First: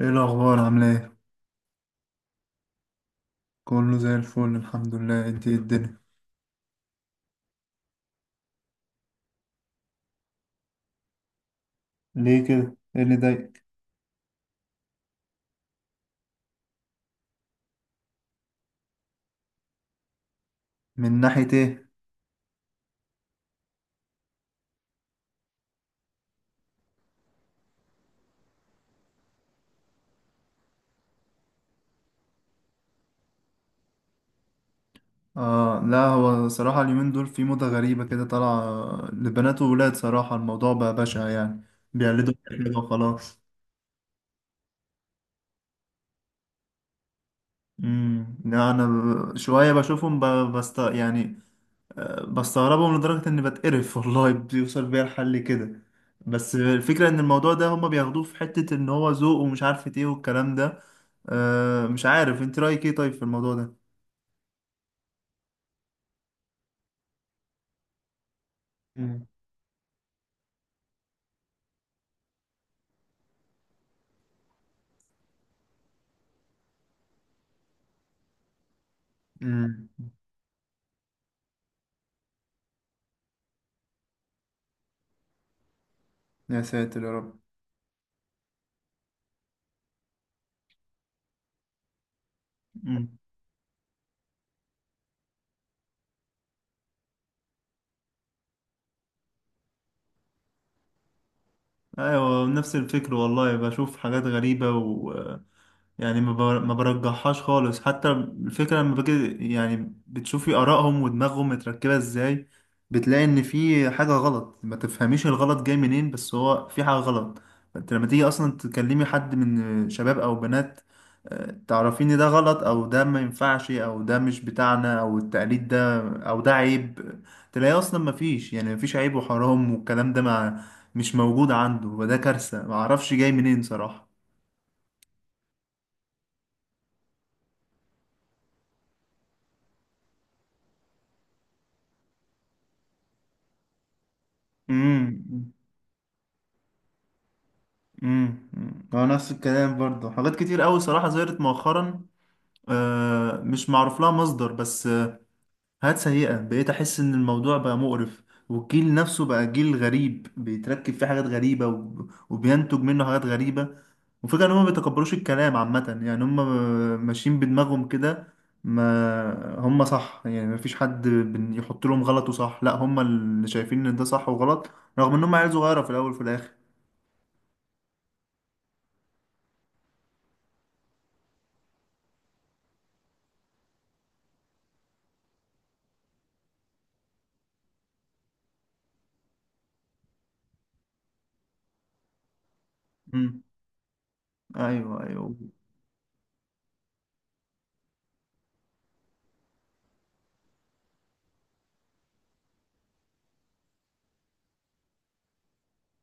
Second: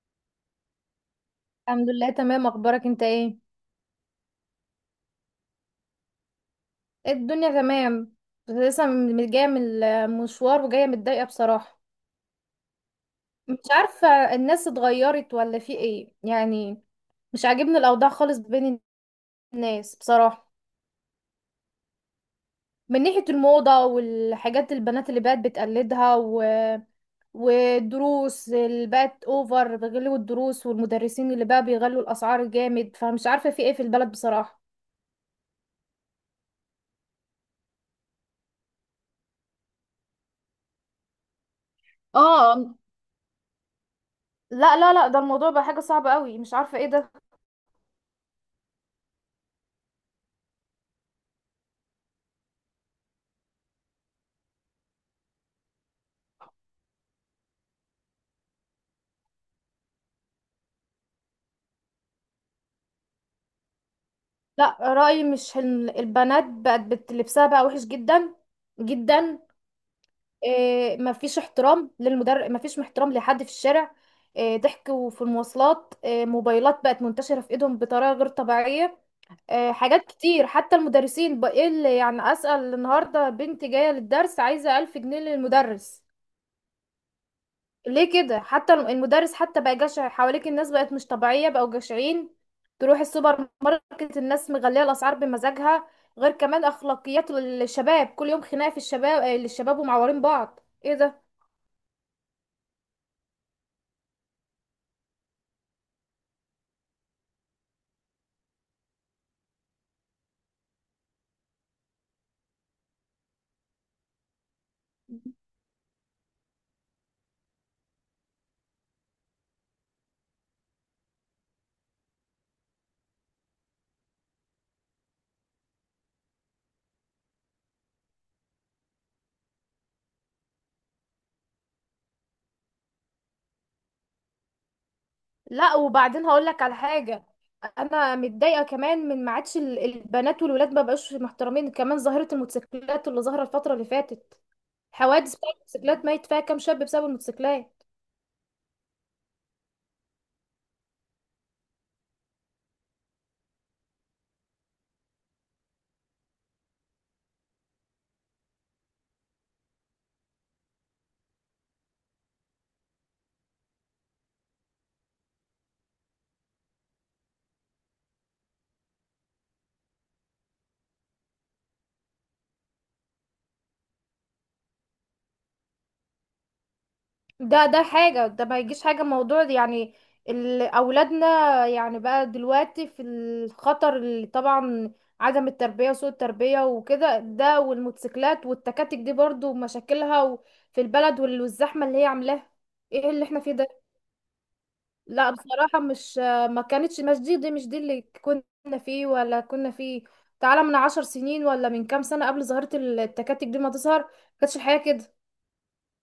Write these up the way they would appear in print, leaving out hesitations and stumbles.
ايه الاخبار؟ عامله ايه؟ الحمد لله، تمام. اخبارك انت؟ ايه، كله زي الفل الحمد لله. انت إيه الدنيا؟ إيه الدنيا؟ تمام. بس لسه جايه من المشوار وجايه متضايقه بصراحه. ليه كده؟ ايه اللي مش ضايقك؟ عارفه، الناس اتغيرت ولا في ايه يعني؟ مش عاجبني الاوضاع خالص بين الناس بصراحه. من ناحيه ايه؟ من ناحيه الموضه والحاجات، البنات اللي بقت بتقلدها والدروس اللي بقت اوفر، بيغلوا الدروس، والمدرسين اللي بقى بيغلوا الاسعار جامد، فمش عارفه في ايه في البلد بصراحه. اه لا، هو صراحه اليومين دول في موضه غريبه كده طالعه لبنات وولاد. صراحه الموضوع بقى بشع يعني، بيقلدوا اه، كده وخلاص. لا لا لا، ده الموضوع بقى حاجه صعبه قوي، مش عارفه ايه ده. لا انا شويه بشوفهم بست يعني، بستغربهم لدرجة إني بتقرف والله بيوصل بيا الحل كده. بس الفكرة إن الموضوع ده هما بياخدوه في حتة إن هو ذوق ومش عارف إيه والكلام ده. مش عارف أنت رأيك إيه طيب في الموضوع ده؟ لا، رأيي مش حلم، البنات بقت لبسها بقى وحش جدا مم. جدا. إيه؟ مفيش احترام للمدرب، مفيش احترام لحد في الشارع. إيه؟ ضحك في المواصلات. إيه؟ موبايلات بقت منتشرة في ايدهم بطريقة غير طبيعية. إيه؟ مم. حاجات كتير، حتى المدرسين بقى ايه اللي يعني، أسأل النهاردة بنتي جاية للدرس عايزة 1000 جنيه للمدرس. يا ساتر يا رب. ليه كده؟ حتى المدرس حتى بقى جشع. حواليك الناس بقت مش طبيعية، بقوا جشعين. تروح السوبر ماركت، الناس مغلية الأسعار بمزاجها. غير كمان أخلاقيات الشباب، كل يوم خناقة في الشباب الشباب، ومعورين بعض. ايه ده؟ ايوه نفس الفكر والله، بشوف حاجات غريبة، و يعني ما برجحهاش خالص. حتى الفكرة لما باجي يعني بتشوفي آرائهم ودماغهم متركبة ازاي، بتلاقي ان في حاجة غلط. ما تفهميش الغلط جاي منين، بس هو في حاجة غلط. فانت لما تيجي اصلا تكلمي حد من شباب او بنات، تعرفين ان ده غلط او ده ما ينفعش او ده مش بتاعنا او التقليد ده او ده عيب، تلاقي اصلا ما فيش يعني ما فيش عيب وحرام والكلام ده، مش موجود عنده. وده كارثة، معرفش جاي منين صراحة. لا، وبعدين هقولك على حاجة. انا متضايقة كمان من ما عادش، البنات والولاد ما بقوش محترمين. كمان ظاهرة الموتوسيكلات اللي ظهرت الفترة اللي فاتت، حوادث امم بتاعت الموتوسيكلات، ميت فيها كام شاب بسبب الموتوسيكلات. امم، هو نفس الكلام برضه. حاجات كتير قوي صراحة ظهرت مؤخرا، مش معروف لها مصدر. بس حاجات سيئة، بقيت أحس إن الموضوع بقى مقرف، والجيل نفسه بقى جيل غريب بيتركب فيه حاجات غريبة وبينتج منه حاجات غريبة. وفكرة إن هما ما بيتقبلوش الكلام عامة، يعني هما ماشيين بدماغهم كده. ما هما صح يعني، ما فيش حد يحط لهم غلط وصح، لا، هما اللي شايفين إن ده صح وغلط، رغم إن هما عيال صغيرة في الأول وفي الآخر. ده حاجة، ده ما يجيش حاجة موضوع ده يعني. أولادنا يعني بقى دلوقتي في الخطر اللي طبعا، عدم التربية وسوء التربية وكده، ده والموتوسيكلات والتكاتك دي برضو مشاكلها في البلد، والزحمة اللي هي عاملاها. ايه اللي احنا مم. فيه ده؟ أيوه لا أيوه. بصراحة مش، ما كانتش، مش دي, دي مش دي اللي كنا فيه ولا كنا فيه. تعالى من 10 سنين ولا من كام سنة قبل ظاهرة التكاتك دي ما تظهر، كانتش الحياة كده.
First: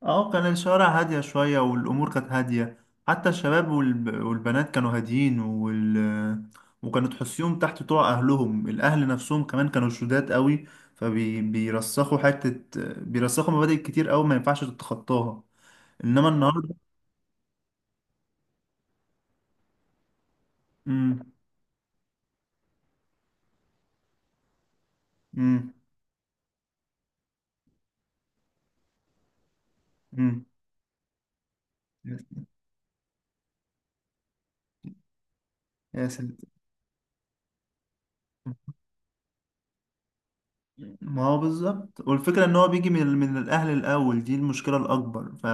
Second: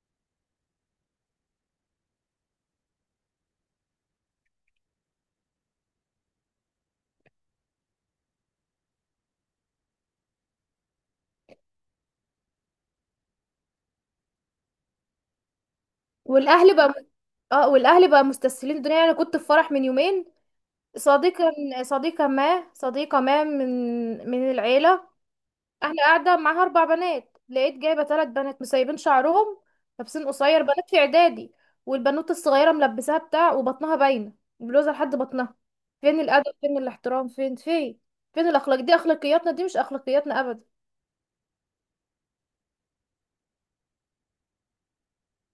اه كان الشوارع هادية شوية والأمور كانت هادية، حتى الشباب والب... والبنات كانوا هاديين وال... وكانوا تحسيهم تحت طوع أهلهم. الأهل نفسهم كمان كانوا شداد قوي، فبيرسخوا حتة، بيرسخوا مبادئ كتير قوي ما ينفعش تتخطاها. إنما النهاردة. والاهل بقى، اه والاهل بقى مستسهلين الدنيا. يعني انا كنت في فرح من يومين، مم. صديقة صديقة ما صديقة ما من من العيلة، مم. احنا قاعدة معاها. اربع بنات، لقيت جايبة ثلاث بنات مسيبين شعرهم، لابسين مم. قصير، بنات في اعدادي. والبنوت الصغيرة ملبساها بتاع وبطنها باينة، بلوزة لحد بطنها. يا فين ساتر. الادب؟ فين الاحترام؟ فين فين؟ فين الاخلاق دي؟ اخلاقياتنا دي؟ مش اخلاقياتنا ابدا. ما هو بالظبط، والفكرة ان هو بيجي من من الاهل الاول، دي المشكلة الاكبر. ف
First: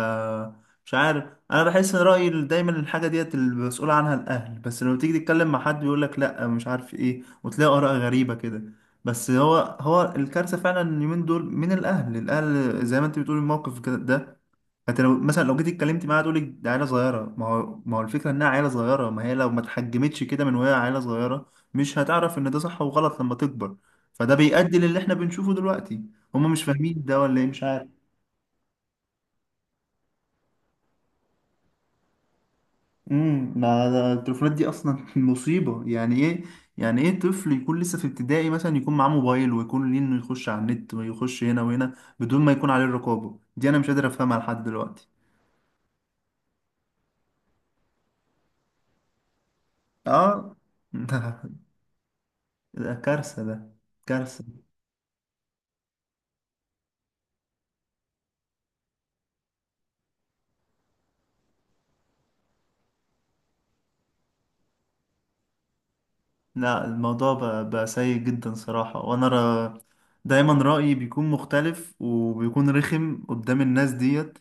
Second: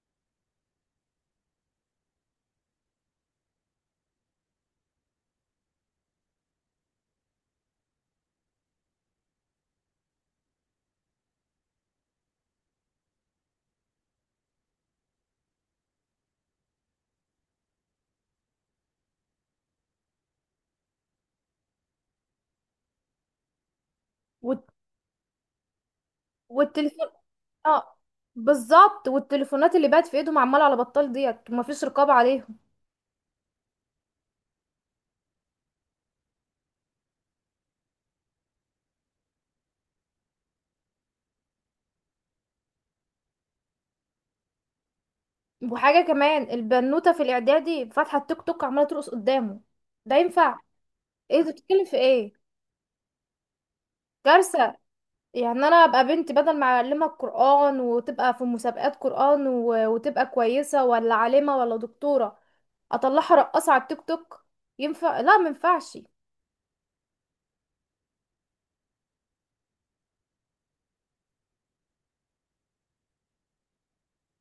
مش عارف، انا بحس ان رأيي دايما الحاجة ديت المسؤول عنها الاهل، بس لما تيجي تتكلم مع حد يقول لك لا مش عارف ايه، وتلاقي اراء غريبة كده. بس هو هو الكارثة فعلا اليومين دول من الاهل. الاهل زي ما انت بتقول الموقف ده. انت لو مثلا لو جيت اتكلمت معاها تقول لك ده عيله صغيره. ما هو الفكره انها عيله صغيره، ما هي لو ما اتحجمتش كده من وهي عيله صغيره مش هتعرف ان ده صح وغلط لما تكبر، فده والت- بيؤدي للي احنا بنشوفه دلوقتي. هما مش فاهمين والتليفون، ده ولا ايه، مش عارف. اه بالظبط، والتليفونات اللي بقت في ايدهم عمالة على بطال ديت، ومفيش رقابة عليهم. امم، ما ده التليفونات دي اصلا مصيبه. يعني ايه يعني ايه طفل يكون لسه في ابتدائي مثلا يكون معاه موبايل ويكون ليه انه يخش على النت ويخش هنا وهنا بدون ما يكون عليه الرقابه دي؟ انا مش قادر افهمها لحد دلوقتي. وحاجة كمان، البنوتة في الإعدادي فاتحة التيك توك عمالة ترقص قدامه. ده اه ينفع؟ ده ايه ده؟ بتتكلم في ايه؟ ده كارثه، ده كارثه. كارثة. يعني انا ابقى بنت، بدل ما اعلمها القرآن وتبقى في مسابقات قرآن وتبقى كويسة ولا عالمة ولا دكتورة، اطلعها رقاصة على التيك توك؟ ينفع؟ لا مينفعش. لا الموضوع بقى، بقى سيء جدا صراحة. وانا را دايما رأيي بيكون مختلف وبيكون رخم قدام الناس ديت.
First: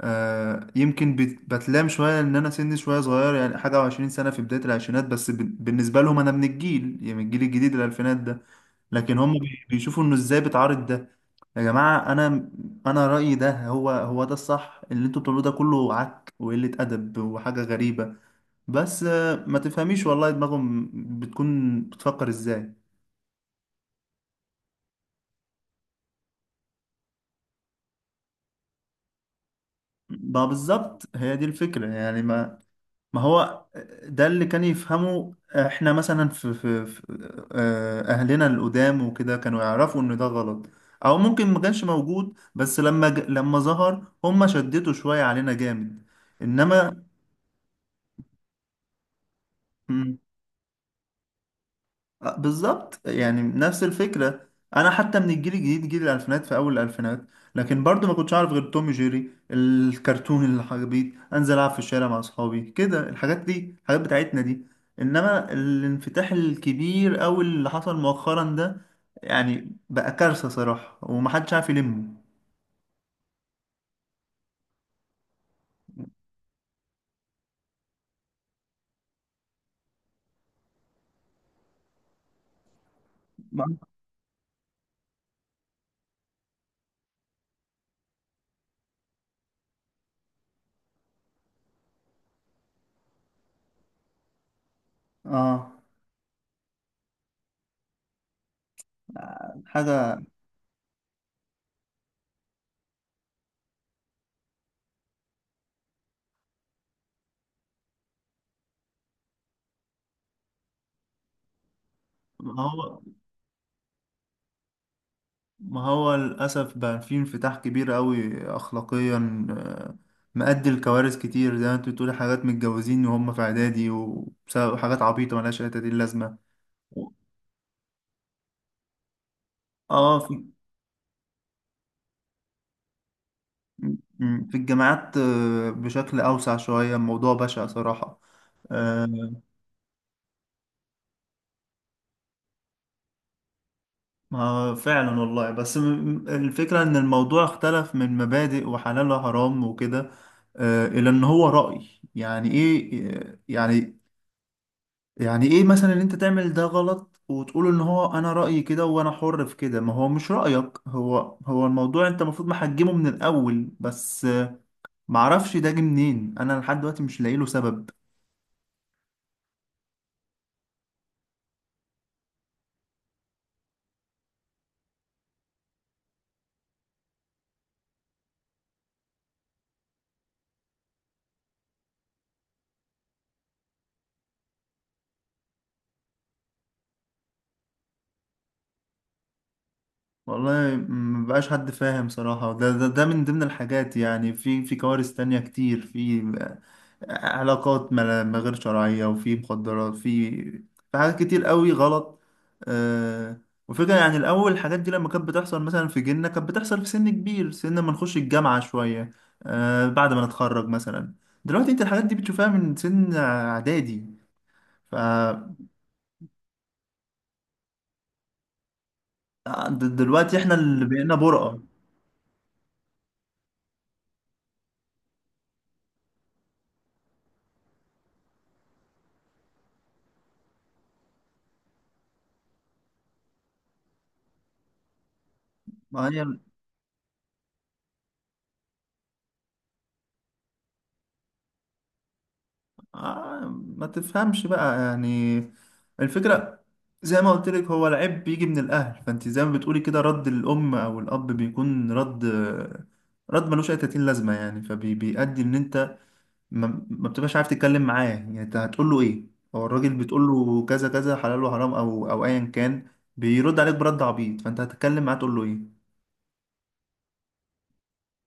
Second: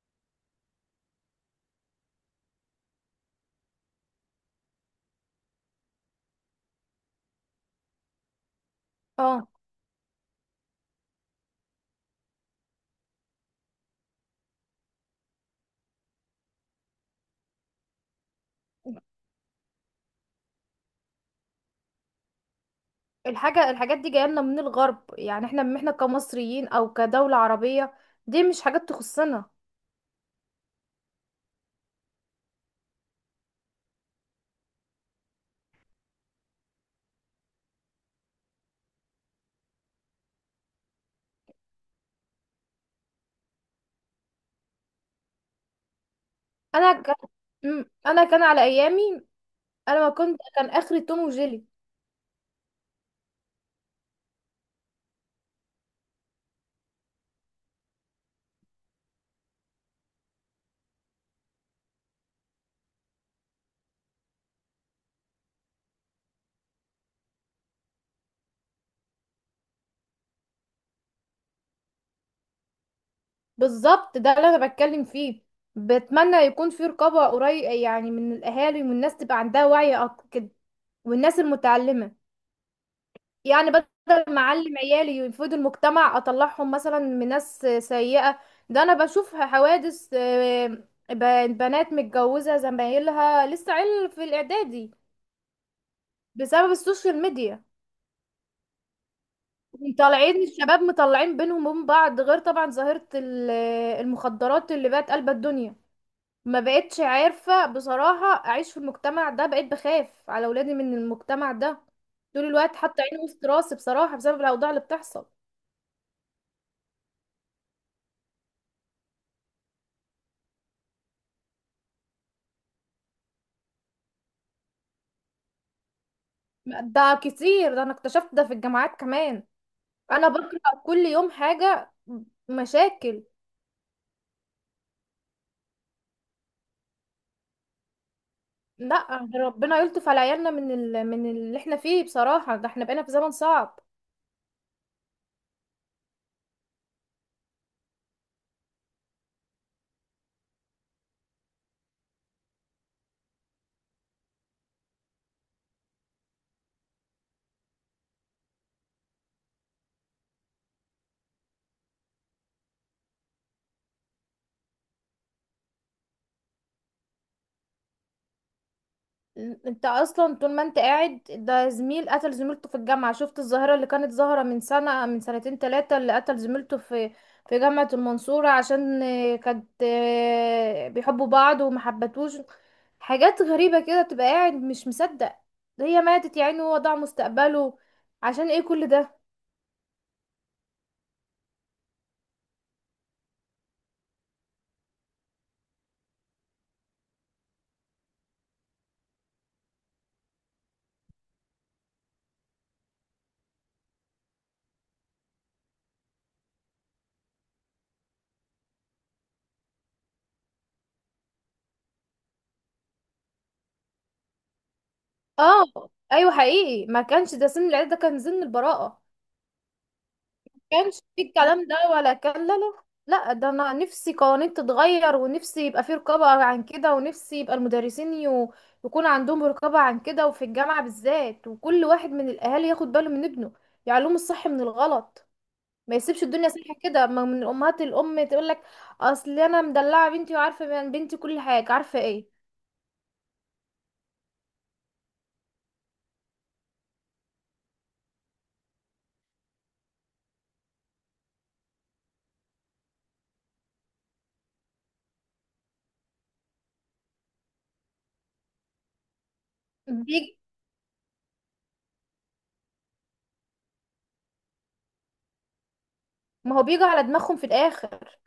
آه، يمكن بتلام شوية ان انا سني شوية صغير يعني، حاجة وعشرين سنة في بداية العشرينات، بس بالنسبة لهم انا من الجيل يعني من الجيل الجديد الالفينات ده. لكن هم اه، بيشوفوا انه ازاي بتعارض ده. يا جماعة انا، انا رأيي ده هو هو ده الصح، اللي انتوا بتعملوه ده كله عك وقلة ادب وحاجة غريبة. بس ما تفهميش والله دماغهم بتكون بتفكر ازاي. الحاجة، الحاجات دي جاية لنا من الغرب. يعني احنا كمصريين او كدولة عربية، دي مش حاجات تخصنا. ما بالظبط هي دي الفكرة يعني. ما ما هو، ده اللي كان يفهمه. احنا مثلا في، في، في اهلنا القدام وكده كانوا يعرفوا ان ده غلط، او ممكن ما كانش موجود، بس لما ج... لما ظهر هم شدتوا شوية علينا جامد. انا انما، ك... انا كان على ايامي، انا ما كنت كان اخري توم وجيلي. بالظبط يعني نفس الفكرة. أنا حتى من الجيل الجديد، جيل الألفينات، في أول الألفينات، لكن برضو ما كنتش أعرف غير توم جيري الكرتون. اللي حبيت أنزل ألعب في الشارع مع أصحابي كده، الحاجات دي، الحاجات بتاعتنا دي. إنما الانفتاح الكبير أوي اللي حصل مؤخرا ده يعني بقى كارثة صراحة، ومحدش عارف يلمه. بالظبط، ده اللي انا بتكلم فيه. بتمنى يكون في رقابة قريب، يعني من الاهالي، والناس تبقى عندها وعي اكتر كده، والناس المتعلمة. يعني ما- بدل ما اعلم عيالي يفيدوا المجتمع، اطلعهم مثلا من ناس سيئة. ده انا بشوف حوادث. بنات متجوزة، زمايلها لسه عيل في الاعدادي، آه بسبب السوشيال ميديا. حاجة. طالعين الشباب مطلعين بينهم وبين بعض. غير طبعا ظاهرة المخدرات اللي بقت قلب الدنيا. ما بقتش عارفة بصراحة اعيش في المجتمع ده، بقيت بخاف على ولادي من المجتمع ده، طول الوقت هو حاطة عيني وسط راسي بصراحة بسبب الاوضاع اللي بتحصل. ما هو للأسف بقى في انفتاح كبير قوي أخلاقيا، مؤدي لكوارث كتير، زي ما انت بتقولي حاجات متجوزين وهم في إعدادي، وبسبب حاجات عبيطة ملهاش أي تدين لازمة. و- ده كتير، ده انا اكتشفت ده في الجامعات كمان، اه انا في، بقرأ كل يوم حاجة، مشاكل. في الجامعات، بشكل أوسع شوية، الموضوع بشع صراحة. لا، آه. ربنا يلطف على عيالنا من اللي احنا فيه بصراحة، ده احنا بقينا في زمن صعب. ما فعلا والله، بس الفكرة إن الموضوع اختلف من مبادئ وحلال وحرام وكده إلى إن هو رأي، يعني إيه يعني؟ يعني ايه مثلا ان انت تعمل ده غلط وتقول ان هو انا رأيي كده وانا حر في كده؟ ما هو مش رأيك، هو هو الموضوع انت المفروض محجمه من الاول، بس معرفش ده جه منين. انا لحد دلوقتي مش لاقي له سبب. انت اصلا طول ما انت قاعد ده، زميل قتل زميلته في الجامعة، شفت الظاهرة اللي كانت ظاهرة من سنة، من سنتين تلاتة، اللي قتل زميلته في جامعة المنصورة، عشان كانت، بيحبوا بعض ومحبتوش. حاجات غريبة كده، تبقى قاعد مش مصدق. هي ماتت يا عيني، وهو ضاع مستقبله، عشان ايه كل ده؟ والله مبقاش حد فاهم صراحة. ده، ده ده من ضمن الحاجات. يعني في في كوارث تانية كتير، في علاقات ما غير شرعية، وفي مخدرات، في في حاجات كتير قوي غلط. آه. وفكرة يعني الأول الحاجات دي لما كانت بتحصل مثلا في جيلنا كانت بتحصل في سن كبير، سن ما نخش الجامعة شوية، آه بعد ما نتخرج مثلا. دلوقتي انت الحاجات دي بتشوفها من سن إعدادي. ف اه، ايوه، حقيقي، ما كانش ده سن العيلة، ده كان سن البراءة. دلوقتي احنا اللي كانش بقينا في برقة. الكلام ده ولا كان، لا لا. لا، ده انا نفسي قوانين تتغير، ونفسي يبقى في رقابة عن كده، ونفسي يبقى المدرسين يكون عندهم رقابة عن كده، وفي الجامعة بالذات، وكل واحد من الاهالي ياخد باله من ابنه، يعلمه الصح من الغلط، ما ما يسيبش هي الدنيا سايحة كده. ما من الامهات، الام تقول لك: اصل انا مدلعة بنتي وعارفة من بنتي كل حاجة. عارفة ايه؟ آه، ما تفهمش بقى يعني. الفكرة زي ما قلت لك، هو العيب بيجي من الأهل. فأنت زي ما بتقولي كده، رد الأم أو الأب بيكون رد، رد ملوش أي تأتين لازمة يعني، فبيؤدي إن أنت ما بتبقاش عارف تتكلم معاه. يعني أنت هتقول له إيه؟ هو الراجل بتقول بيجي، له كذا كذا حلال وحرام أو أو أيا كان، بيرد عليك برد عبيط، فأنت هتتكلم معاه تقول له إيه؟ ما هو بيجي على دماغهم في الاخر.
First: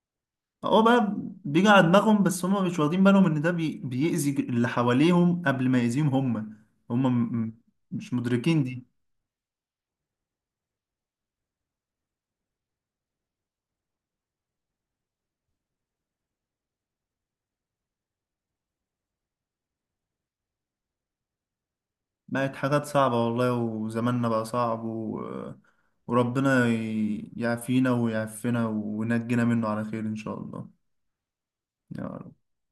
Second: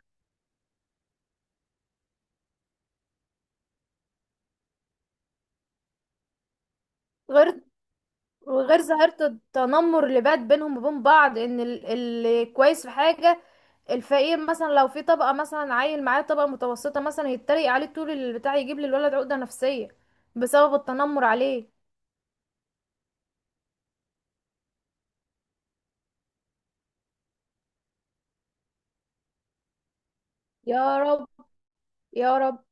هو بقى بيجي على دماغهم، بس هم مش واخدين بالهم ان ده بي... بيأذي اللي حواليهم قبل ما يأذيهم هم. هم غير، مش مدركين وغير دي. ظاهرة التنمر اللي بقت بينهم وبين بعض، ان اللي كويس في حاجة، الفقير مثلا، لو في طبقة مثلا عيل معاه طبقة متوسطة مثلا، يتريق عليه طول البتاع، يجيب للولد عقدة نفسية بسبب التنمر عليه. بقت حاجات صعبة والله، وزماننا بقى صعب و... وربنا يعافينا ويعفنا وينجينا منه على خير إن شاء الله. يا رب، يا يا رب. رب.